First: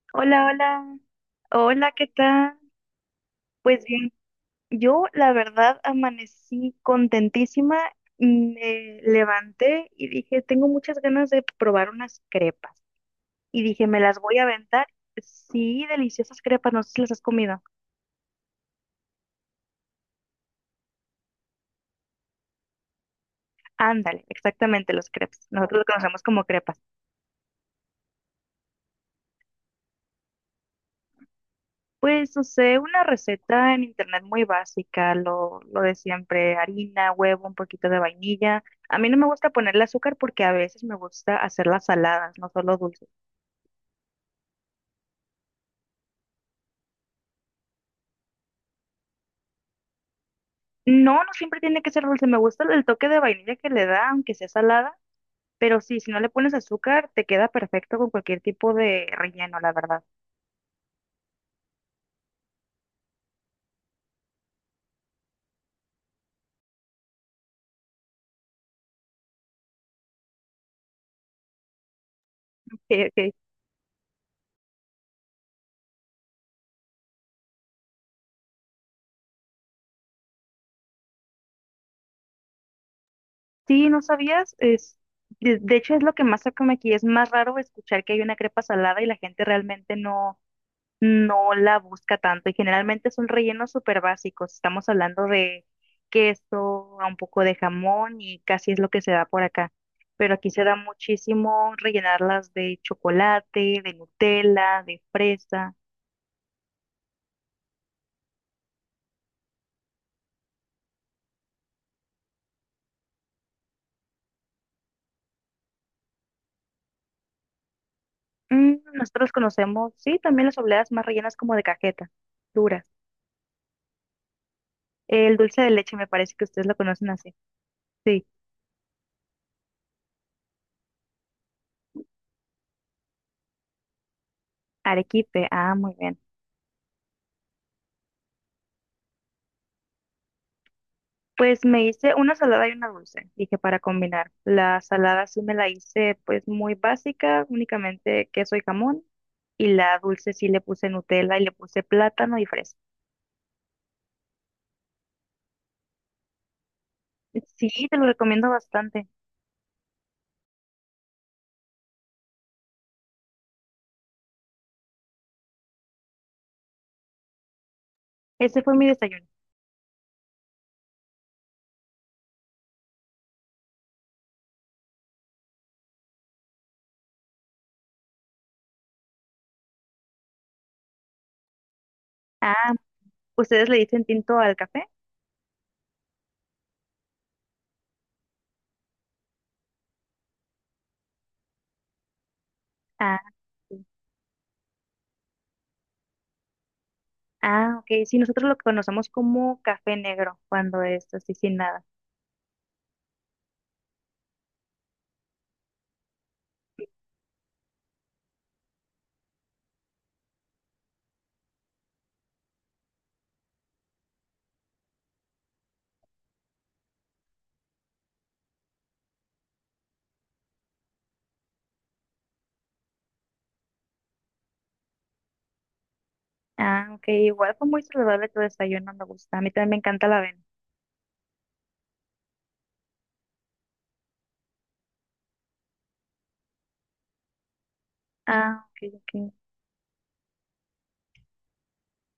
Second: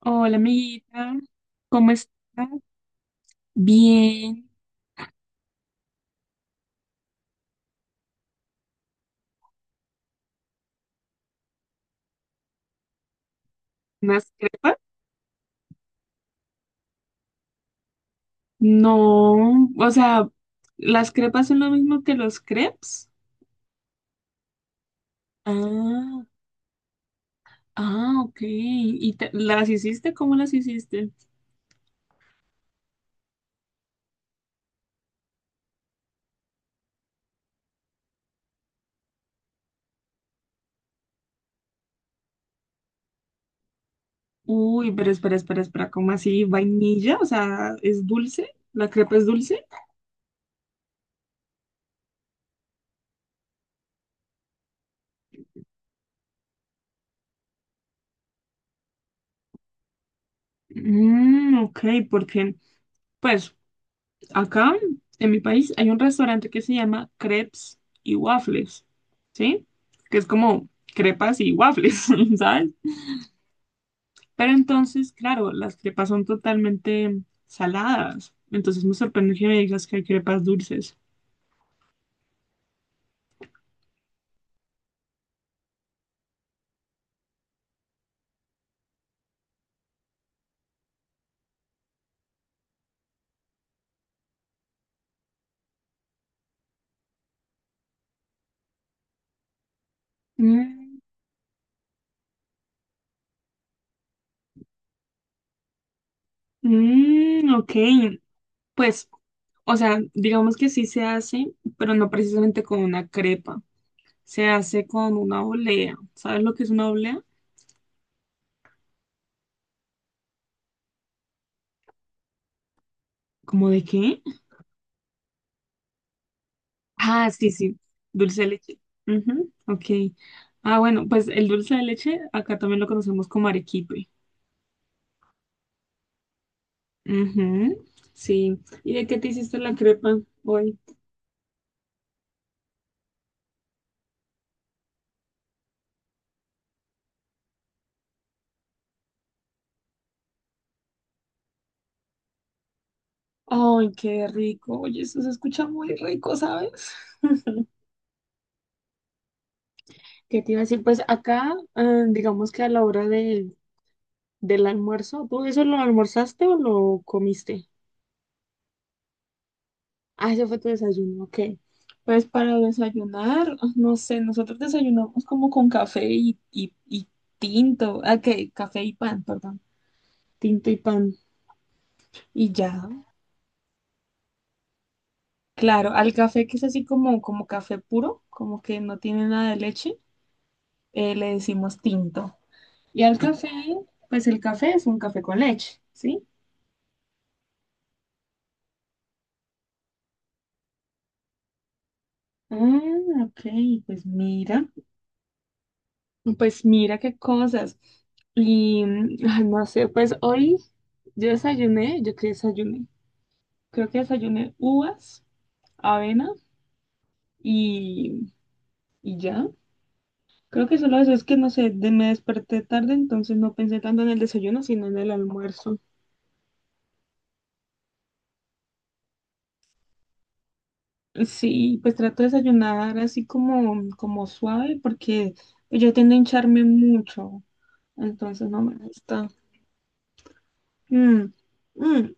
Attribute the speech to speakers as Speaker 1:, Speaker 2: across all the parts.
Speaker 1: Hola,
Speaker 2: Hola, hola.
Speaker 1: amiguita. ¿Cómo
Speaker 2: Hola, ¿qué
Speaker 1: estás?
Speaker 2: tal? Pues bien,
Speaker 1: Bien.
Speaker 2: yo la verdad amanecí contentísima, me levanté y dije, tengo muchas ganas de probar unas crepas. Y dije, me las
Speaker 1: ¿Unas
Speaker 2: voy a
Speaker 1: crepas?
Speaker 2: aventar. Sí, deliciosas crepas, no sé si las has comido.
Speaker 1: No. O sea, ¿las crepas son lo mismo que los crepes?
Speaker 2: Ándale, exactamente, las crepas. Nosotros lo conocemos
Speaker 1: Ah,
Speaker 2: como crepas.
Speaker 1: ah, ok. ¿Y las hiciste? ¿Cómo las hiciste?
Speaker 2: Pues usé una receta en internet muy básica, lo de siempre, harina, huevo, un poquito de vainilla. A mí no me gusta ponerle azúcar porque a veces me gusta hacerlas saladas, no solo dulces.
Speaker 1: Uy, pero espera. ¿Cómo así? ¿Vainilla? O sea, ¿es dulce? ¿La crepa es dulce?
Speaker 2: No, no siempre tiene que ser dulce, me gusta el toque de vainilla que le da, aunque sea salada, pero sí, si no le pones azúcar, te queda perfecto con cualquier tipo de relleno, la verdad.
Speaker 1: Mmm, ok, porque, pues. Acá, en mi país, hay un restaurante que se llama Crepes y Waffles, ¿sí? Que es como crepas y waffles, ¿sabes?
Speaker 2: Ok, ok.
Speaker 1: Pero entonces, claro, las crepas son totalmente saladas. Entonces me sorprende que me digas que hay crepas dulces.
Speaker 2: Sí, ¿no sabías? Es, de hecho, es lo que más se come aquí, es más raro escuchar que hay una crepa salada y la gente realmente no la busca tanto y generalmente son rellenos súper básicos. Estamos hablando de queso, a un poco de jamón y casi es lo que se da por acá. Pero aquí se da
Speaker 1: Mm,
Speaker 2: muchísimo rellenarlas de chocolate, de Nutella, de fresa.
Speaker 1: ok. Pues, o sea, digamos que sí se hace, pero no precisamente con una crepa. Se hace con una olea. ¿Sabes lo que es una olea?
Speaker 2: Mm, nosotros conocemos, sí, también las obleas más rellenas como de cajeta, duras.
Speaker 1: ¿Cómo de qué?
Speaker 2: El dulce de leche me parece que ustedes lo conocen
Speaker 1: Ah,
Speaker 2: así.
Speaker 1: sí, sí,
Speaker 2: Sí,
Speaker 1: dulce de leche. Ujú, ok. Ah, bueno, pues el dulce de leche acá también lo conocemos como arequipe.
Speaker 2: arequipe. Ah, muy bien.
Speaker 1: Ujú, sí. ¿Y de qué te hiciste la crepa hoy?
Speaker 2: Pues me hice una salada y una dulce, dije para combinar. La salada sí me la hice pues muy básica, únicamente queso y jamón. Y la dulce sí le puse Nutella y le puse plátano y fresa.
Speaker 1: Ay, qué rico. Oye, eso se escucha muy rico, ¿sabes?
Speaker 2: Sí, te lo recomiendo bastante.
Speaker 1: ¿Qué te iba a decir? Pues acá, digamos que a la hora del almuerzo, ¿tú eso lo almorzaste o lo comiste?
Speaker 2: Ese fue mi desayuno.
Speaker 1: Ah, ese fue tu desayuno, ok. Pues para desayunar, no sé, nosotros desayunamos como con café y tinto, ah, ¿qué? Café y pan, perdón, tinto y pan, y
Speaker 2: Ah,
Speaker 1: ya.
Speaker 2: ¿ustedes le dicen tinto al café?
Speaker 1: Claro, al café que es así como, como café puro, como que no tiene nada de leche, le decimos tinto. Y al
Speaker 2: Ah,
Speaker 1: café,
Speaker 2: sí.
Speaker 1: pues el café es un café con leche, ¿sí?
Speaker 2: Ah, ok. Sí, nosotros lo conocemos como café negro cuando es así sin nada.
Speaker 1: Ah, ok, pues mira. Pues mira qué cosas. Y ay, no sé, pues hoy yo desayuné, yo qué desayuné. Creo que desayuné uvas, avena y, y ya. Creo que solo eso es que no sé, me desperté tarde, entonces no pensé tanto en el desayuno, sino en el almuerzo.
Speaker 2: Ah, ok. Igual fue muy saludable tu desayuno, me gusta. A mí también me encanta la avena.
Speaker 1: Sí, pues trato de desayunar así como, como suave, porque yo tiendo a hincharme mucho, entonces no
Speaker 2: Ah,
Speaker 1: me
Speaker 2: ok,
Speaker 1: gusta.
Speaker 2: ok.
Speaker 1: Mm, mm.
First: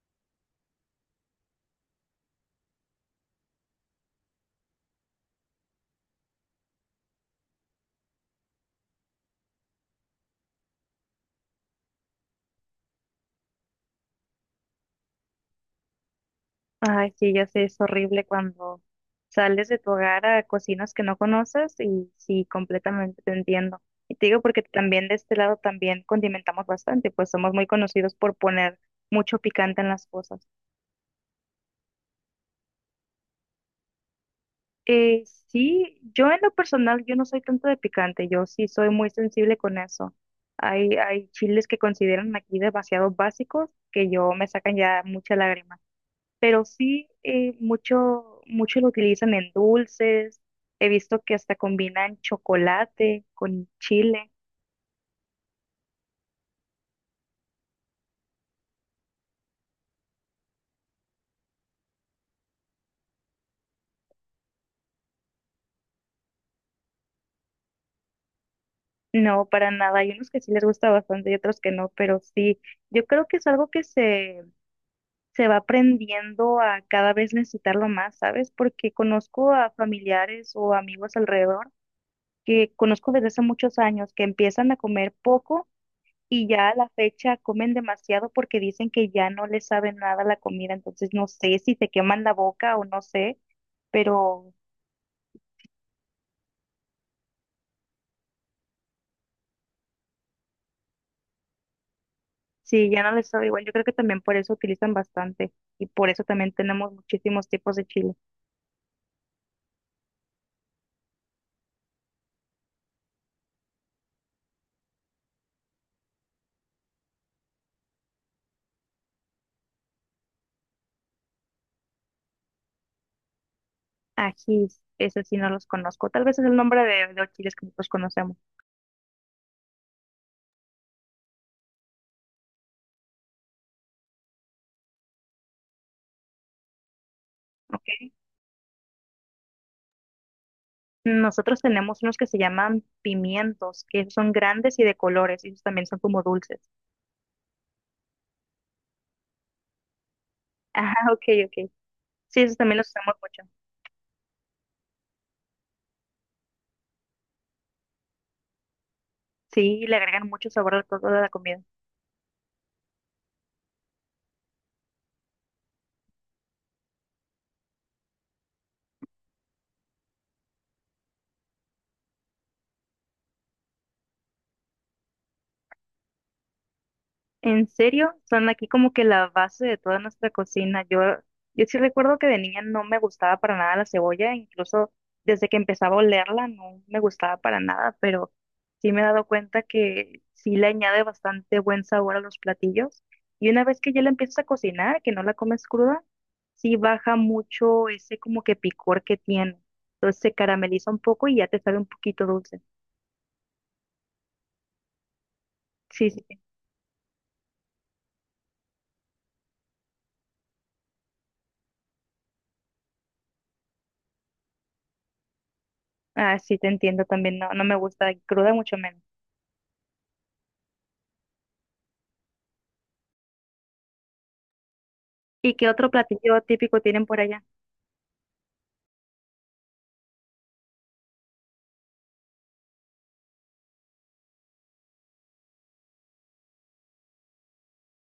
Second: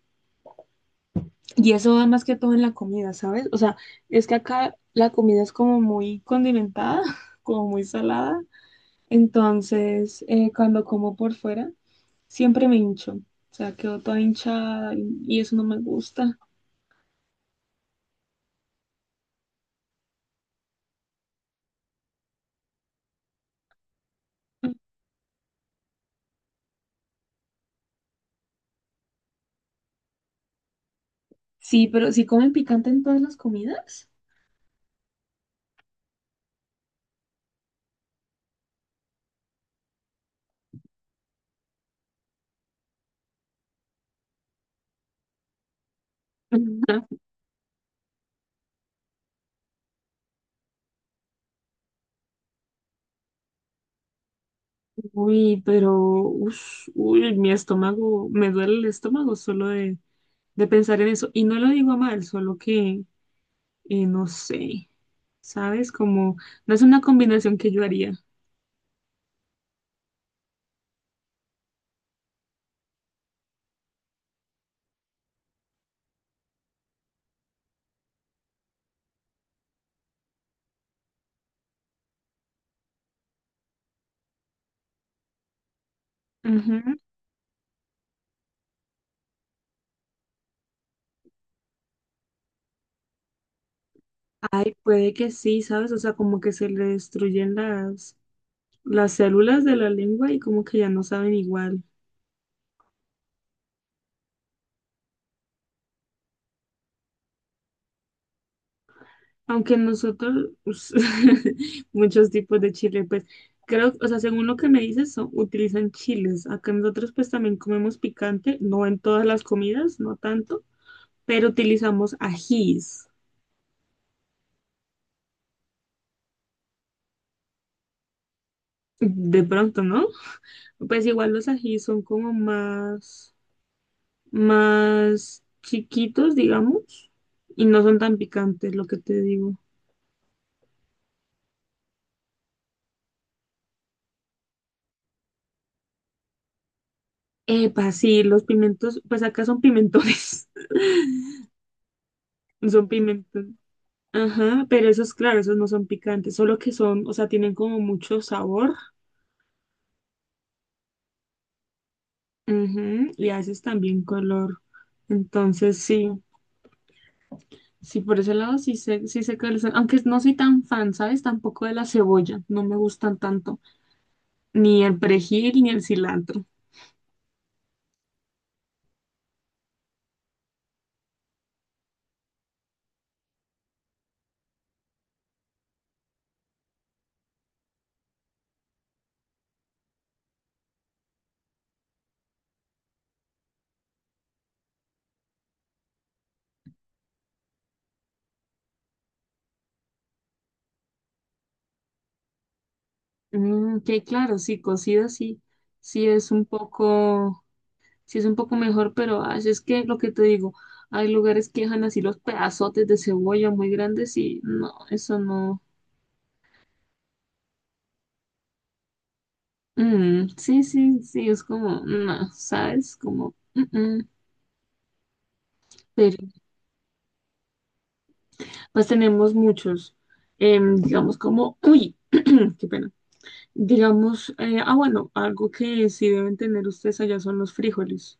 Speaker 1: Y eso va más que todo en la comida, ¿sabes? O sea, es que acá la comida es como muy condimentada, como muy salada. Entonces, cuando como por fuera, siempre me hincho. O sea, quedo toda hinchada y eso no me gusta.
Speaker 2: Ay, sí, ya sé, es horrible cuando sales de tu hogar a cocinas que no conoces y sí, completamente te entiendo. Y te digo porque también de este lado también condimentamos bastante, pues somos muy conocidos por poner mucho picante en las cosas.
Speaker 1: Sí, pero si comen picante en todas las comidas.
Speaker 2: Sí, yo en lo personal, yo no soy tanto de picante, yo sí soy muy sensible con eso. Hay chiles que consideran aquí demasiado básicos que yo me sacan ya mucha lágrima. Pero sí mucho lo utilizan en dulces. He visto que hasta combinan chocolate con chile.
Speaker 1: Uy, pero, ush, uy, mi estómago, me duele el estómago solo de pensar en eso. Y no lo digo a mal, solo que no sé, ¿sabes? Como, no es una combinación que yo haría.
Speaker 2: No, para nada. Hay unos que sí les gusta bastante y otros que no, pero sí, yo creo que es algo que se va aprendiendo a cada vez necesitarlo más, ¿sabes? Porque conozco a familiares o amigos alrededor que conozco desde hace muchos años que empiezan a comer poco. Y ya a
Speaker 1: Ujú.
Speaker 2: la fecha comen demasiado porque dicen que ya no les sabe nada la comida, entonces no sé si se queman la boca o no sé, pero
Speaker 1: Ay, puede que sí, ¿sabes? O sea, como que se le destruyen las células de la lengua y como que ya no saben igual.
Speaker 2: sí, ya no les sabe igual. Yo creo que también por eso utilizan bastante y por eso también tenemos muchísimos tipos de chile.
Speaker 1: Aunque nosotros, muchos tipos de chile, pues creo, o sea, según lo que me dices, utilizan chiles. Acá nosotros pues también comemos picante, no en todas las comidas, no tanto, pero utilizamos ajís.
Speaker 2: Ajís, ese sí no los conozco, tal vez es el nombre de los chiles que nosotros conocemos,
Speaker 1: De pronto, no. Pues igual los ají son como más chiquitos, digamos, y no son
Speaker 2: ¿ok?
Speaker 1: tan picantes, lo que te digo.
Speaker 2: Nosotros tenemos unos que se llaman pimientos, que esos son grandes y de colores, y esos también son como dulces.
Speaker 1: Epa, sí, los pimentos, pues acá son pimentones,
Speaker 2: Ajá, ok, ok. Sí, esos también
Speaker 1: son
Speaker 2: los usamos mucho.
Speaker 1: pimentos. Ajá, pero esos, claro, esos no son picantes, solo que son, o sea, tienen como mucho sabor,
Speaker 2: Sí, le agregan mucho sabor al todo de la comida.
Speaker 1: ujú, y a veces también color. Entonces, sí, sí, por ese lado sí sé cuáles son, aunque no soy tan fan, ¿sabes? Tampoco de la cebolla, no me gustan tanto. Ni el perejil ni el cilantro.
Speaker 2: En serio, son aquí como que la base de toda nuestra cocina. Yo sí recuerdo que de niña no me gustaba para nada la cebolla, incluso desde que empezaba a olerla no me gustaba para nada, pero sí me he dado cuenta que sí le añade bastante buen sabor a los platillos. Y una vez que ya la empiezas a cocinar, que no la comes cruda, sí baja mucho ese como que picor que tiene. Entonces se carameliza un poco y ya te sabe un poquito dulce.
Speaker 1: Mm, que claro, sí, cocido sí, sí
Speaker 2: Sí, sí.
Speaker 1: es un poco, sí es un poco mejor, pero ay, es que lo que te digo, hay lugares que dejan así los pedazotes de cebolla muy grandes y no, eso no.
Speaker 2: Ah, sí, te entiendo también. No, no me gusta cruda, mucho menos.
Speaker 1: Mm, sí, sí, sí, es como, no, ¿sabes? Como, mm, mm.
Speaker 2: ¿Y qué otro
Speaker 1: Pero
Speaker 2: platillo típico tienen por allá?
Speaker 1: pues tenemos muchos, digamos como, uy, qué pena. Digamos, bueno, algo que sí deben tener ustedes allá son los frijoles.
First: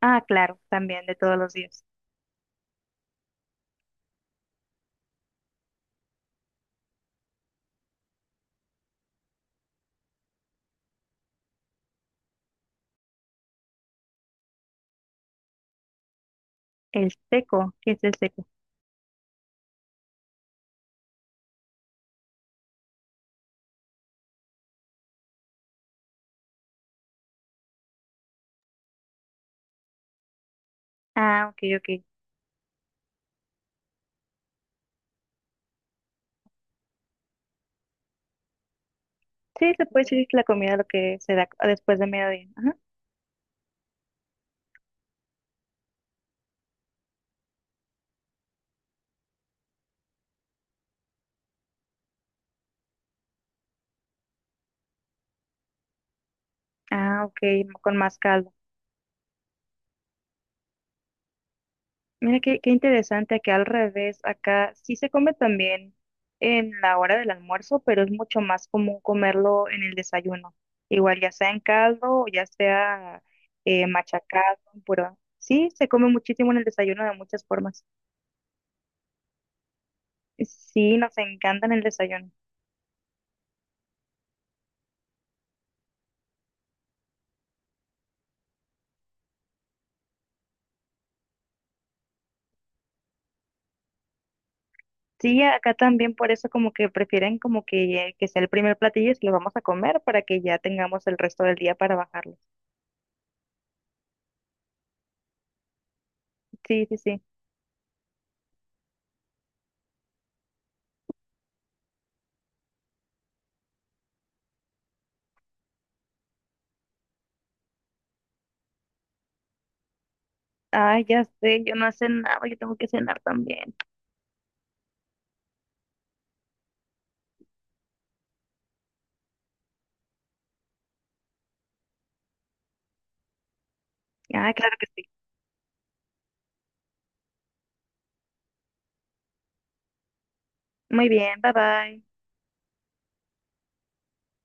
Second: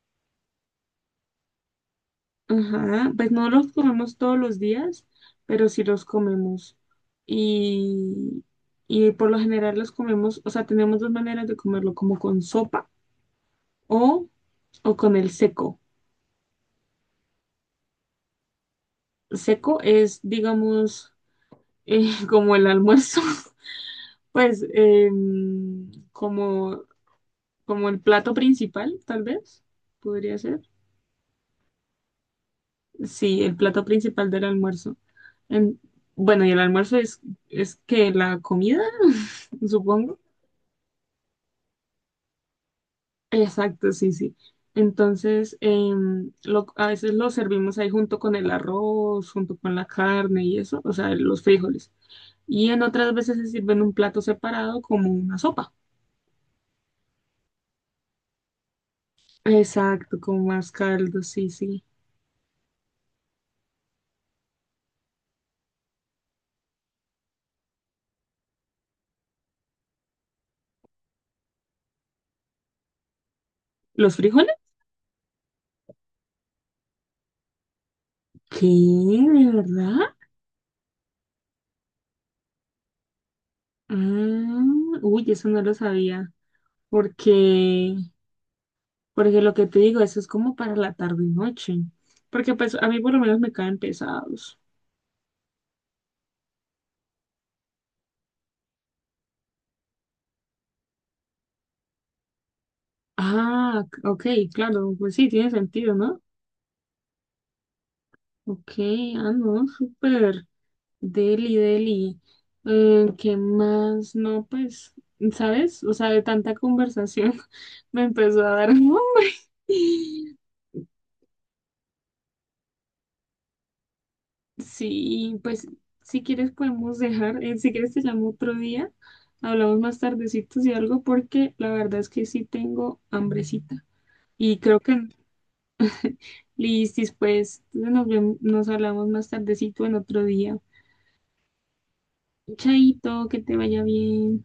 Speaker 2: Ah, claro, también de todos los días.
Speaker 1: Ajá, pues no los comemos todos los días, pero sí los comemos. Y, y por lo general los comemos, o sea, tenemos dos maneras de comerlo, como con sopa o, o con el seco.
Speaker 2: El seco, ¿qué es el seco?
Speaker 1: Seco es, digamos, como el almuerzo, pues em, como, como el plato principal, tal vez, podría ser.
Speaker 2: Ah, ok, ok.
Speaker 1: Sí, el plato principal del almuerzo. En- bueno, y el almuerzo es que la comida,
Speaker 2: Sí, se puede
Speaker 1: supongo.
Speaker 2: decir que la comida lo que se da después de mediodía. Ajá.
Speaker 1: Exacto, sí, sí. Entonces, a veces lo servimos ahí junto con el arroz, junto con la carne y eso, o sea, los frijoles. Y en otras veces se sirve en un plato separado como una sopa.
Speaker 2: Ah, ok, con más caldo.
Speaker 1: Exacto, con más caldo, sí, sí.
Speaker 2: Mira qué, qué interesante que al revés, acá sí se come también en la hora del almuerzo, pero es mucho más común comerlo en el desayuno. Igual ya sea en caldo o ya sea
Speaker 1: ¿Los frijoles?
Speaker 2: machacado, pero sí se come muchísimo en el desayuno de muchas formas.
Speaker 1: ¿Qué? ¿De verdad?
Speaker 2: Sí, nos encanta en el desayuno.
Speaker 1: Ah, uy, eso no lo sabía. Porque, porque lo que te digo, eso es como para la tarde y noche. Porque pues a mí por lo menos me caen pesados.
Speaker 2: Sí, acá también por eso como que prefieren como que sea el primer platillo y se lo vamos a comer para que ya tengamos el resto del día para bajarlo.
Speaker 1: Ah, ok, claro, pues sí, tiene sentido, ¿no?
Speaker 2: Sí, sí, sí.
Speaker 1: Ok, ah, no, súper. Deli, deli. ¿Qué más? No, pues, ¿sabes? O sea, de tanta conversación me empezó a dar hambre.
Speaker 2: Ay, ya sé, yo no hace nada, yo tengo que cenar también.
Speaker 1: Sí, pues, si quieres podemos dejar, si quieres te llamo otro día, hablamos más tardecitos y algo, porque la verdad es que sí tengo hambrecita.
Speaker 2: Ah,
Speaker 1: Y
Speaker 2: claro
Speaker 1: creo
Speaker 2: que
Speaker 1: que,
Speaker 2: sí.
Speaker 1: listis, pues, nos vemos, nos hablamos más tardecito en otro día.
Speaker 2: Muy bien, bye bye.
Speaker 1: Chaito, que te vaya bien.